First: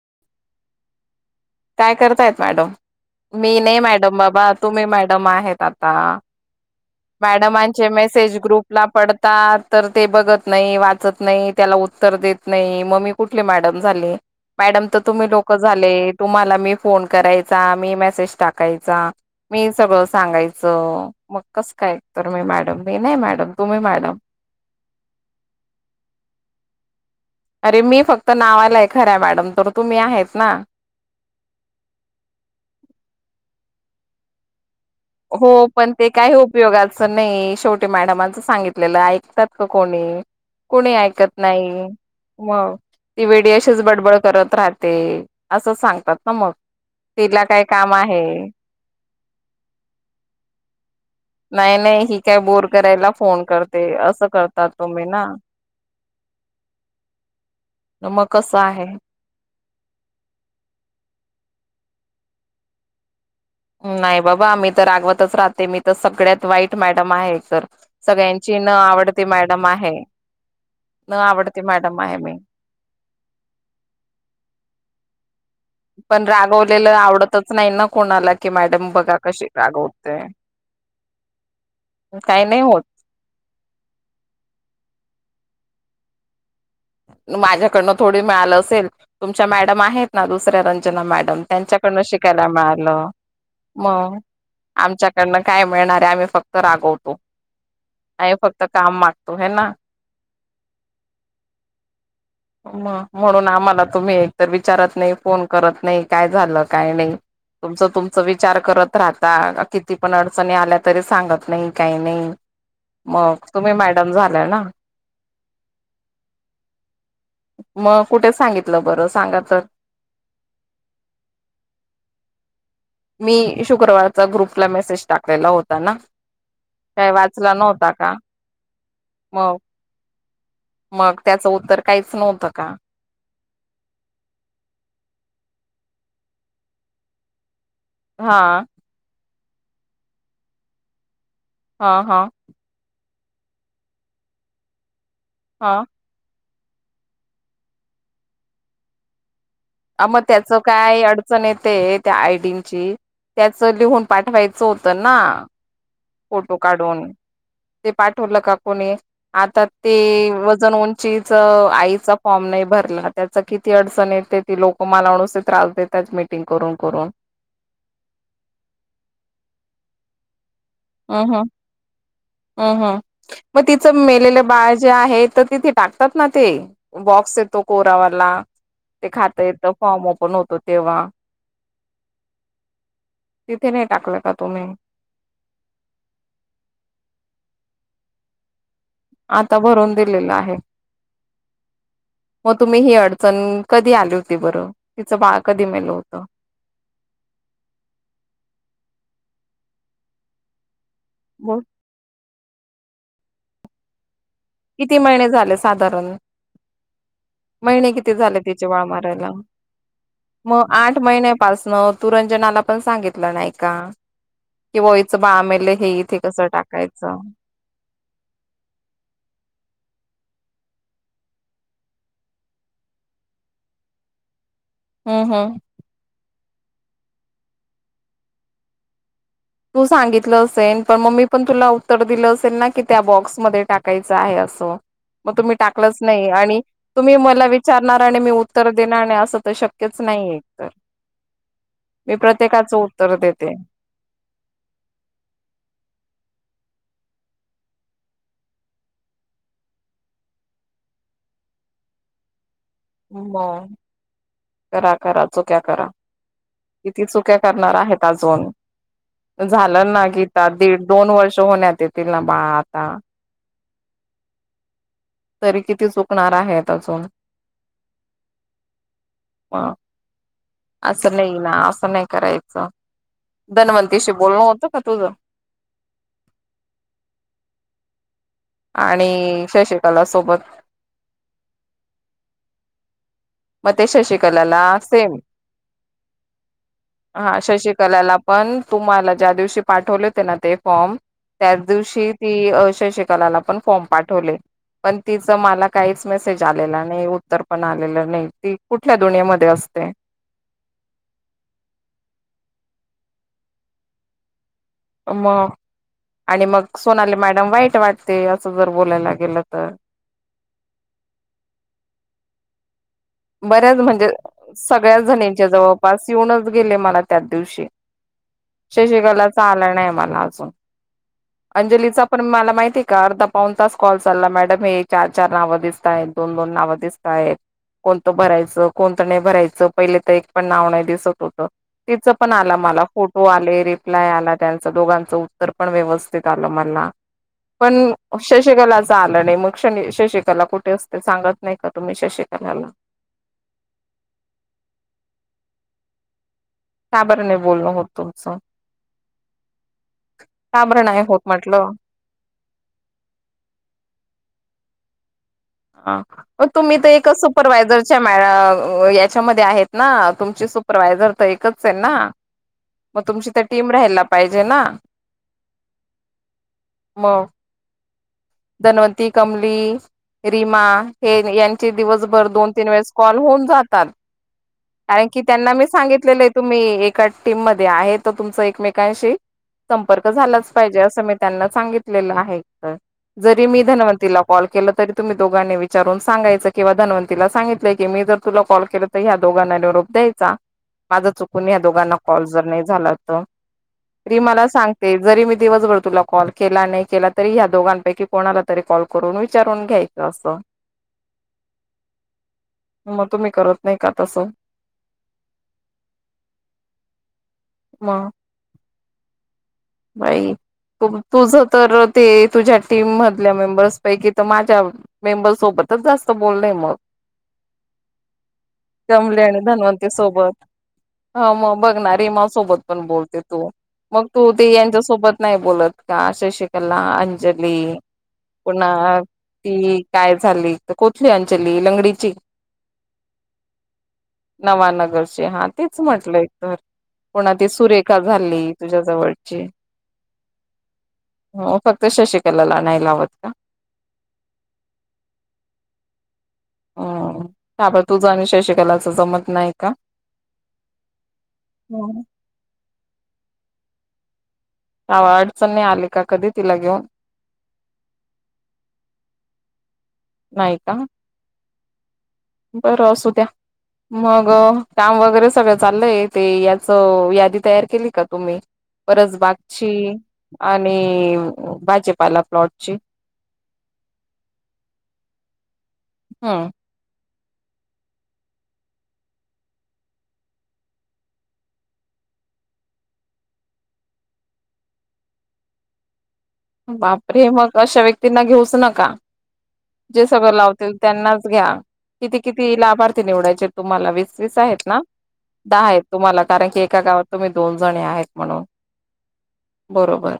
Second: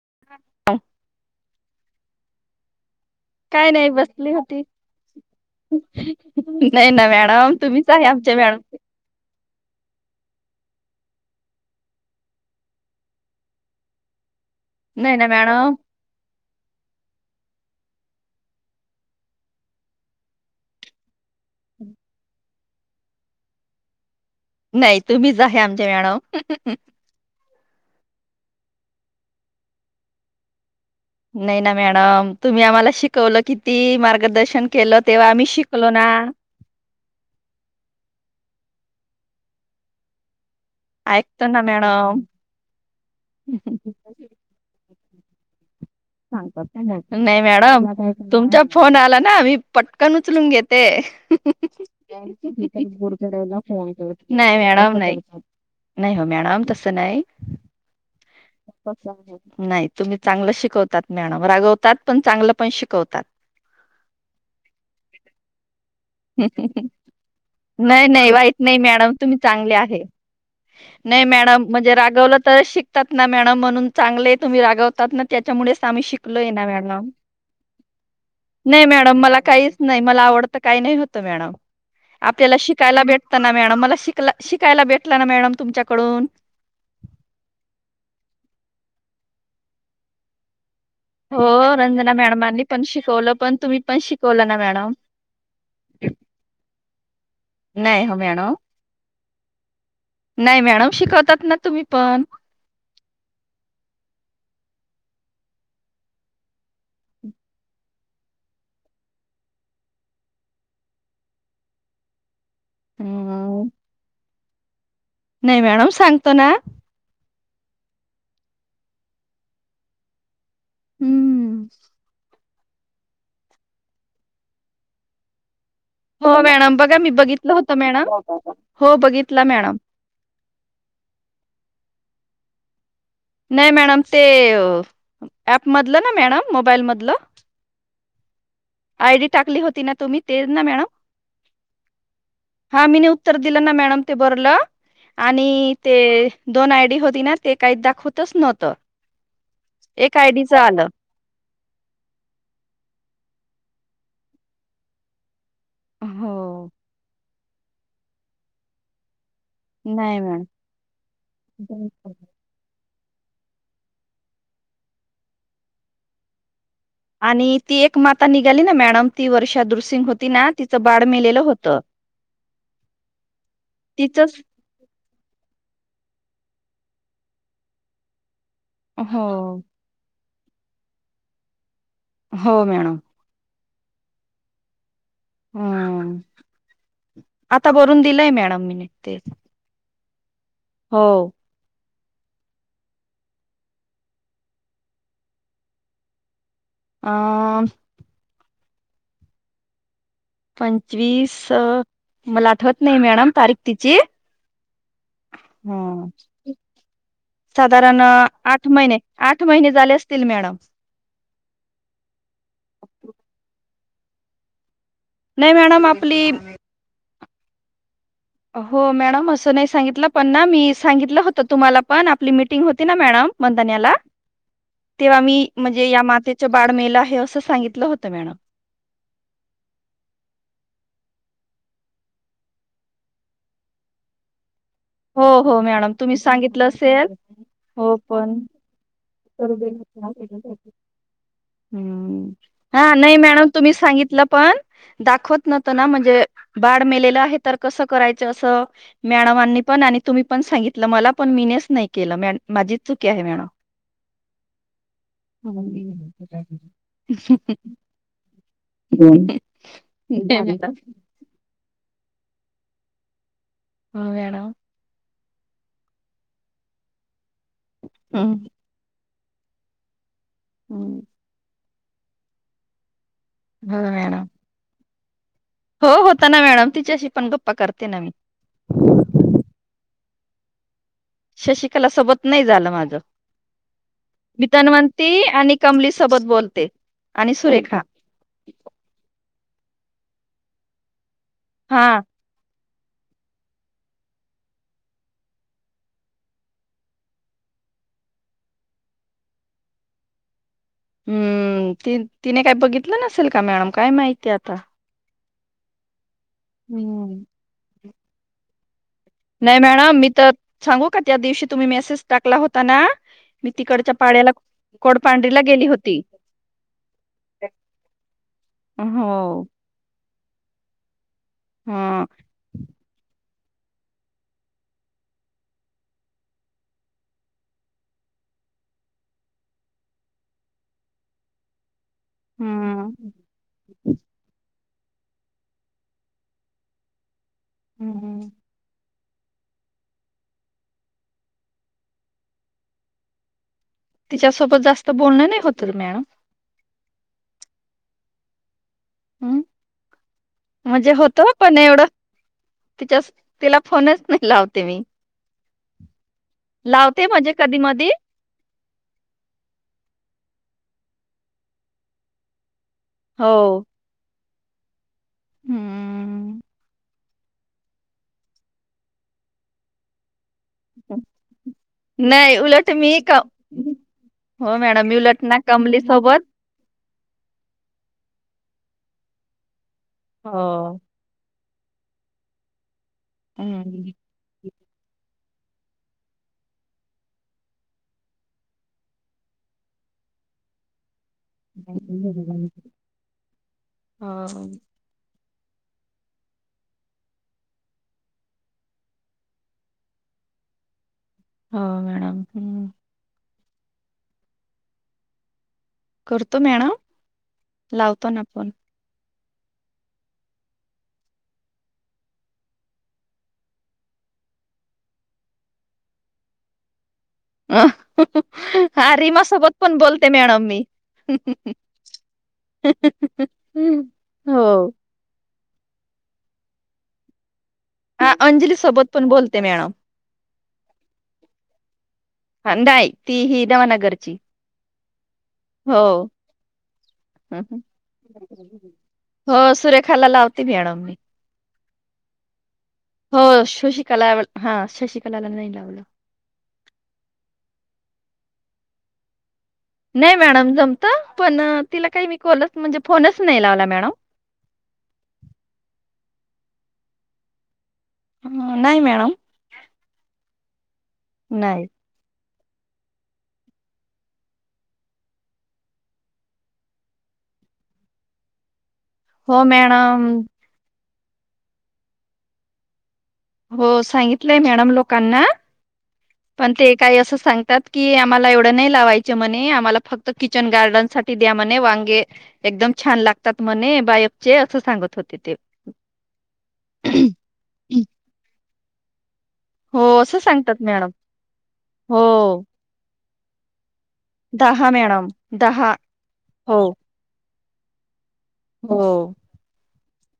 [unintelligible] काय करतायत मॅडम? मी काय नाही मॅडम बसली बाबा होती. तुम्ही मॅडम आहेत आता. नाही ना मॅडम मॅडमांचे तुम्हीच आहे आमच्या मेसेज मॅडम. ग्रुपला पडतात. तर ते बघत नाही वाचत नाही त्याला उत्तर देत नाही मगमी कुठले मॅडम झाले. मॅडम तर नाही ना तुम्ही लोक मॅडम. झाले तुम्हाला मी फोन करायचा मी मेसेज टाकायचा मी सगळं सांगायचं मग कसं कायत मी मॅडम मी नाही मॅडम तुम्ही मॅडम. नाही तुम्हीच आहे आमच्या मॅडम. अरे मी फक्त नावालाय खरं मॅडम तर तुम्ही आहेच ना. नाही ना मॅडम तुम्ही आम्हाला शिकवलं किती मार्गदर्शन केलं तेव्हा आम्ही हो शिकलो पण ना. ते काही उपयोगाचं नाही शेवटी मॅडमांचं सांगित आपल्याला ऐकतात का कोणी कोुणी ऐकत ऐकतो ना नाही मॅडम मग ती वेडी अशीच बडबड करत राहते असं सांग गत नाही मॅडम आहे तुमचा फोन आला ना मी पटकन उचलून घेते नाही नाही ही काय बोर का करायला गरराला करते फोन करत असं नाही करतात मॅडम तुम्ही नाही ना नाही हो मॅडम तस नाहीस मग कसं आहे नाही तुम्ही चांगलं शिकवतात मॅडम रागवतात पण चांगलं पण शिकवतात नाही बाबा आम्ही तर रागवतच राहते मी तर सगळ्यात वाईट मॅडम आहे तरर नाही नाही वाईट सगळ्यांची न नाही मॅडम आवडती तुम्ही मॅडम चांगले आहे न नाही आवडती मॅडम म्हणजे आहे मी रागवलं तर शिकतात ना मॅडम म्हणून चांगले तुम्ही रागवतात ना त्या पण आम्हीलो मड रागवलेलं आवडतच नाही ना कोणाला की मॅडम मड बघा म कशी का म रागवते. आ नाही होत मॅडम, काही आपल्या नाही होत शिकायला भेटत ना मॅडम तुमच्याकडून माझ्याकडनं थोडी मिळालं असेल तुमच्या मॅडम आहेत ना दुसऱ्या र मॅडम हो त्यांच्याकड रंजना शिकायला मॅडमांनी पण मिळाल शिकवलं पण तुम्ही पण मग शिकवलं ना मॅडम. आमच्याकडून काय मि आम्ही फक्त रागवतो नाही हो आ मॅडम. फक्त काम मागतो हे ना नाही मॅडम शिकवतात ना तुम्ही पण. म म्हणून आम्हाला तुम मी एक तर विचारत नाही फोन करत नाही काय झालं काय नाही तुमचं तुमच विचार करत राहता किती पण अडचणी आल्या तरी सांगत नाही काही नाही मग हम्म. तुम्ही मॅडम झाला ना नाही मॅडम सांगतो ना मग कुठे सांगितलं बरं सांगा तर हम्म हम् मी शुक्रवारचा ग्रुपला मेसेज टाकलेला होता ना हो मॅडम बघा मी काय वाचला बघितलं होत नव्हता का मॅडम हो बघितला मग मॅडम मग त्याचं उत्तर काहीच नव्हतं का नाही मॅडम ते ऍपमधलं ना मॅडम मोबाईल मधलं हा टाकली होती ना तुम्ही ते ना मॅडम. हा हा. हा मी उत्तर दिलं ना मॅडम ते बरलं आणि हा ते दोन आयडी होती ना ते काही दाखव. तस नव्हतं. अ एक मग आय त्याच डीचं आलं काय अडचण येत त्या आयडीची त्याच लिहून पाठवायचं होतं ना! फोटो हो काढून ते पाठवलं का कोणी, आता नाही ते मॅडम वजन उंचीच बरोबर. आईचा फॉर्म नाही भरला, त्याच किती अडचण येते ती लोक मला नुसेत राहते त्यात मीटिंग करून. करून आणि ती एक माता निघाली ना मॅडम ती वर्षा दुरसिंग होती ना! तिचं बाळ हम्म मेलेलं होत. हम्म हम् मग तिचं तिचंच मेलेलं बाळ जे आहे तर तिथे टाकतात ना? ते बॉक्स येतो कोरावाला ते हो खात येत फॉर्म ओपन होत, तो तेव्हा, हो मॅडम! तिथे नाही टाकले का तुम्ही, हम् आता बरून दिलंय मॅडम मीने आता भरून दिलेला आहे. हो! मग तुम्ही ही अडचण कधी आली होती बरं तिचं बाळ कधी मेल होतं. अ? पंचवीस बोल. मला आठवत नाही मॅडम तारीख तिची किती महिने झाले हम्म साधारण. महिने साधारण किती झाले तिचे आठ बाळ महिने मारायला? आठ महिने झाले असतील मॅडम मग आठ महिन्यापासन तु रंजनाला पण सांगितलं नाही का? की बा हीच बाळ नाही मेलं मॅडम हे इथे आपली कसं टाकायचं? हो मॅडम असं नाही सांगितलं पण ना मी सांगितलं होत तुम्हाला पण आपली मिटिंग होती ना मॅडम. मंदन्याला [inaudible] तेव्हा हम्म मी हम्म म्हणजे या मातेच बाळ मेल आहे असं सांगितलं होतं मॅडम. तू सांगितलं असेल पण मग मी पण तुला उत्तर दिलं असेल ना की त्या बॉक्समध्ये टाकायचं आहे असं. मग हो तुम्ही हो मॅडम टाकलंच तुम्ही नाही आणि सांगितलं असेल तुम्ही मला हो विचारणार आणि पण मी उत्तर देणार नाही असं शक्यच नाहीये एक तर मी हम्म प्रत्येकाच हा उत्तर नाही मॅडम देते. तुम्ही सांगितलं पण, दाखवत नव्हत ना म्हणजे बाळ मेलेलं आहे तर कसं करायचं असं मॅडमानी तुम्ही पण सांगितलं मला पण मीच नाही केलं माझीच चुकी आहे मॅडम. मग करा, करा चुक्या करा किती चुक्या करणार आहेत अजून? झालं ना गीता मॅडम दीड दोन वर्ष होण्यात येतील ना बाळ आता. हो मॅडम. तरी किती चुकणार आहेत अजून? हम्म! ह हम्म. असं नाही ना असं नाही करायचं. हो धनवंतीशी मॅडम. बोलणं होतं का तुझं? हो होता ना मॅडम तिच्याशी पण गप्पा करते ना मी. आणि शशिकला सोबत? शशिकाला सोबत नाही झालं माझं. मग ते मी शशिकलाला सेम धनवंती आणि कमली सोबत बोलते. हा आणि सुरेखा शशिकलाला पण तुम्हाला ज्या दिवशी पाठवले होते ना ते फॉर्म त्याच हा दिवशी ती, शशिकला ला पण फॉर्म पाठवले. पण तिचं मला काहीच मेसेज आलेला नाही उत्तर पण आलेलं नाही. ती कुठल्या दुनियामध्ये असते? हम्म ती तिने काय बघितलं नसेल का मॅडम काय माहिती आता. मग आणि मग सोनाली हम्म. मॅडम वाईट वाटते असं जर बोलायला गेलं नाही तर मॅडम मी तर सांगू का त्या दिवशी तुम्ही मेसेज टाकला होता ना? मी बऱ्याच तिकडच्या म्हणजे पाड्याला सगळ्या कोडपांढरीला जणीच्या गेली होती. जवळपास येऊनच गेले मला त्याच दिवशी. हो. शशिकलाचा आला नाही मला. अंजलीचा हा. पण मला माहिती आहे का अर्धा पाऊण तास कॉल चालला मॅडम हे चार चार नावं दिसतायेत दोन दोन नावं दिसतायेत. कोणतं भरायचं कोणत नाही भरायचं पहिले तर एक पण नाव नाही दिसत होतं. तिच पण आला मला हम्म. फोटो आले रिप्लाय आला त्यां दोघांचं उत्तर पण व्यवस्थित आलं मला पण शशिकलाच आल नाही मग शनी शशिकला कुठे असते? सांगत नाही का तुम्ही शशिकलाला? तिच्यासोबत जास्त बोलणं नाही होत मॅडम. का बर नाही बोलणं होत तुमचं? हम्म का बरं म्हणजे नाही होत पण म्हटलं एवढं तिच्यास तिला फोनच नाही लावते मी. आ [unintelligible] म तुम्ही ते लावते कसं म्हणजे कधी मधी सुपरवायझरच्या [unintelligible] याच्यामध्ये आहेत ना तुमची सु परवायझर त एकच आहे ना मग तुमची तर टीम राहायला पाहिजे ना? हम् मग धनवंती, कमली रीमा हे यांचे दिवसभर नाही दोन तीन उलट मी वेळेस कॉल क होऊन जातात. हो मॅडम मी कारण की उलट ना त्यांना मी कमली सांगितलेलं सोबत हे तुम्ही एक का टीम मध्ये आहे तर तुमचा एकमेकांशी संपर्क झालाच हो. पाहिजे अस मी त्यांना सांगितलेलं आहे तर जरी मी हम्म. धनवंतीला कॉल केल तरी तुम्ही दोघांनी विचारून सांगायचं किंवा धनवंतीला सांगितलं की मी जर तुला कॉल केलं तर या दोघांना निरोप द्यायचा. माझ चुकून या दोघांना कॉल जर नाही झाला त हो तरी मला सांगते जरी मी दिवसभर तुला कॉल केला नाही केला तरी ह्या दोघां पैकी कोणाला तरी कॉल करून विचारून घ्यायचं असं. हो मॅडम हम् मग तुम्ही करत नाही का तस करतो मॅडम मग लावतो ना आपण बाई तुझ तर ते तुझ्या टीम मधल्या मेंबर्स पैकी तर माझ्या मेंबर्स सोबत तिथंच जास्त बोलय मग. हा कमले रीमा आणि सोबत पण धन्वंती बोलते मॅडम सोबत मी ह मग बघणा रिमा सोबत पण बोलते तू मग तू ते हो यांच्यासोबत नाही बोलत का शशिकला, आंज ली अंजली सोबत पुन्हा पण बोलते मॅडम. की काय झाली त कुठली अंजली ल ची हां, नाही ती ही नवानगरची नवानगरचे हा तेच हो. म्हटलंय तर कोणा ते सुरेखा झाली तुझ्याजवळ हो सुरेखाला लावते मॅडम मी फक्त शशिकलाला नाही लावत हो का शशिकला हा शशिकलाला नाही लावलं. हा का ब तुझ आणि शशिकलाच जमत नाही का नाही मॅडम जमत पण तिला काही मी कॉलच म्हणजे फोनच नाही लावला मॅडम आव अडचणनी आली का कधी तिला घेऊन ह नाही मॅडम नाही का? नाही बरं असू द्या. मग काम वगैरे सगळं चाललंय ते याचं यादी तयार केली का तुम्ही? हो परसबागची मॅडम आणि भाजेपाला प्लॉटची हो सांगितलंय मॅडम लोकांना हम्म पण ते काही असं सांगतात की आम्हाला एवढं नाही लावायच म्हणे आम्हाला फक्त किचन गार्डन साठी द्या म्हणे वांगे एकदम छान लागतात म्हणे बायकचे असं सांगत होते ते बापरे मग अशा व्यक्तींना घेऊच नका. हो जे असं सगळं सांगतात लावतील मॅडम त्यांनाच घ्या हो किती किती लाभा र्थी निवडायचे तुम्हाला वीस वीस आहेत दहा ना मॅडम दहा आहेत तुम्हाला कारण हो की एका गावात तुम्ही दोन जणी आहेत म्हणून हो बरोबर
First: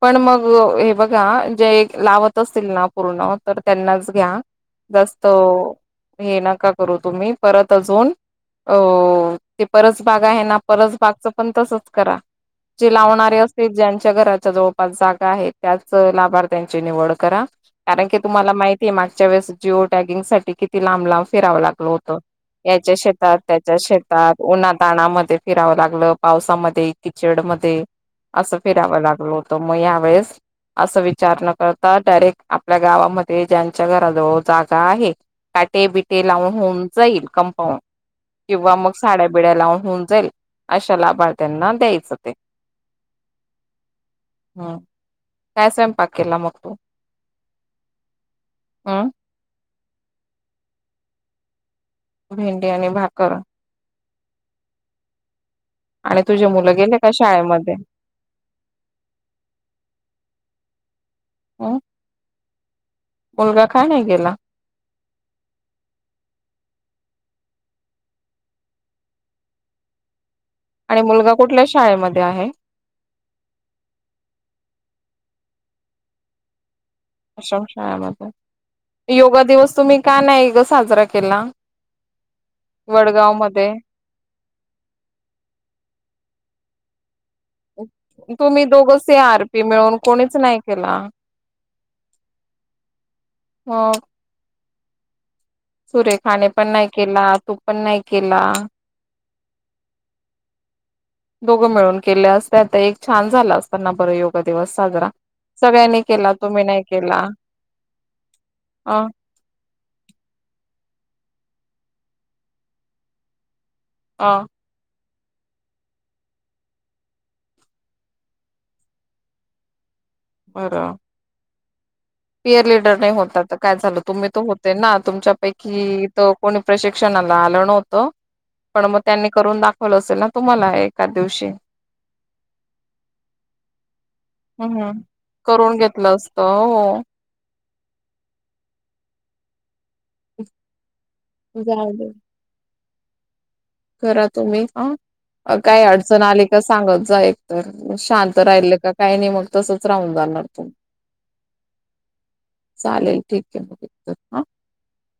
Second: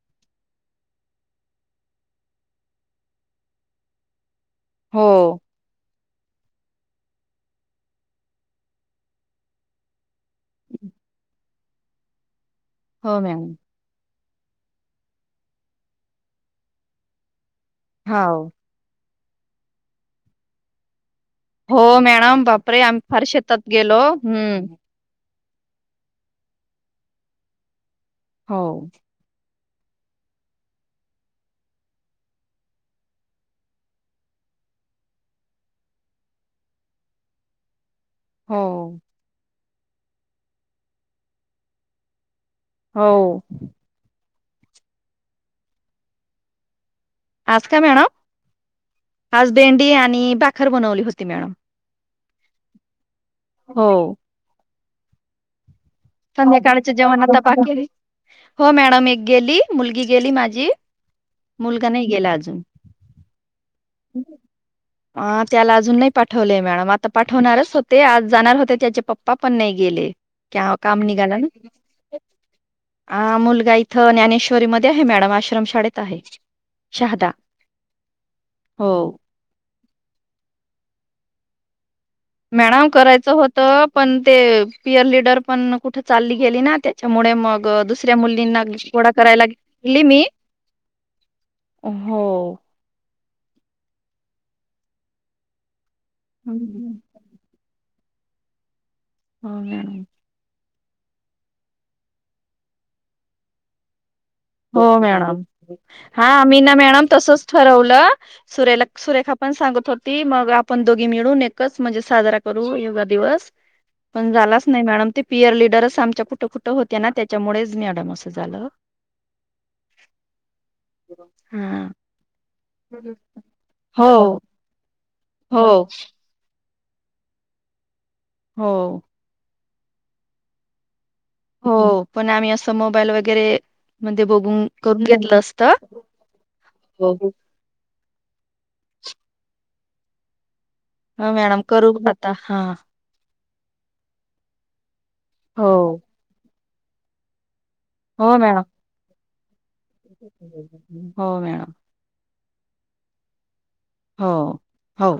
पण मग हे बघा जे लावत असतील ना पूर्ण तर त्यांनाच घ्या. जास्त हो. हे नका करू तुम्ही परत अजून अ ते परस बाग आहे ना परस बागच पण तसच करा जे हो लावणारे मॅम असते ज्यांच्या घराच्या जव जवळ पास जागा आहे त्याच लाभार्थ्यांची निवड करा कारण की हाव. तुम्हाला माहितीय मा च्या वळेस जिओ टॅगिंगसाठी किती लांब लांब फिरावं लागल हो होतं. मॅडम बापरे याच्या आम्ही फार शेतात, त्याच्या गेलो शेतात हम्म. उन्हाताणामध्ये फिरावं लागलं पावसामध्ये किचड मध्ये अस हो फिराव लागलं. त म ह्या वेळेस असं विचार न करता डायरेक्ट आपल्या गावामध्ये ज्यांच्या घराजवळ जागा आहे. पाटे बिटे लावून होऊन जाईल कंपाऊंड किंवा मग हो. साड्या बिड्या लावून होऊन जाईल अशा लाभार्थ्यांना द्यायचं ते. हो. हम्म काय स्वयंपाक केला मग तू? आज काय मॅडम? हम्म आज भेंडी आणि बाखर बनवली होती मॅडम. भेंडी आणि भाकर. हो. आणि तुझे मुलं संध्याकाळच्या गेले का जेवण आता शाळेमध्ये बाकी हो मॅडम एक गेली मुलगी गेली माझी हम्म मुलगा नाही गेला आजून. मुलगा काय नाही गेला अ त्याला अजून नाही पाठवलेय मॅडम आ ता पाठवणारच होते आज जाणार होते त्याचे पप्पा पण नही गेले क्या काम आणि मुलगा निघालं कुठल्या शाळेमध्ये आहे ना मुलगा इथं ज्ञानेश्वरी मध्ये आ हे मॅडम आश्रमशाळेत आहे. शहादा हो. आश्रमशाळामध्ये योगा दिवस तुम्ही का नाही ग साजरा केला. मॅडम करायचं वडगाव मध्ये होतं पण ते पियर लिडर पण कुठं चालली गेली ना ते मुळे मग अं दुसऱ्या मुलींना तुम्ही दोघं गोडा सी आर करायला पी मिळून गेली मी. कोणीच नाही केला हो. ह [unintelligible] सुरेखाने पण नाही हं. केला तू पण नाही केला. हम्म हम्म. दोघं मिळून केलं असता तर एक छान झाला असता ना बर योग हो मॅडम हा मी तुम्ही ना नाही मॅडम केला तसच ठरवलं सरे अ सुरेखा पा पण सांगत होती मग आपण दोघी मिळून एकच म्हणजे साजरा करू योगा दिवस पण अ झालाच नाही मॅडम ते - पियर लीडरचं आमच्या कुठं कुठं होत्या ना त्याच्यामुळेच मॅडम असं झालं. बर. हा पियर लिडर नाही होता त काय झालं हो तुम्ही तर होते ना हो तुमच्यापैकी तो कोणी प्रशिक्षणाला आलं नवतं पण हो. मग त्यांनी करून दाखवलं असेल ना तुम्हाला एक हो पण आम्ही असं मोबाईल वगैरे मध्ये बघून हम्म करून घेतलं असतं. करून घेतलं असत हो हा मॅडम करू नका हां खरा तुम्ही ह हो काय अडचण आली का सांगत जाय तर हो शांत मॅडम राहिल का काय नी मग तसचं राहून जाणार तू, हो मॅडम चालेल ठीक आहे मग एकतर हो हा हो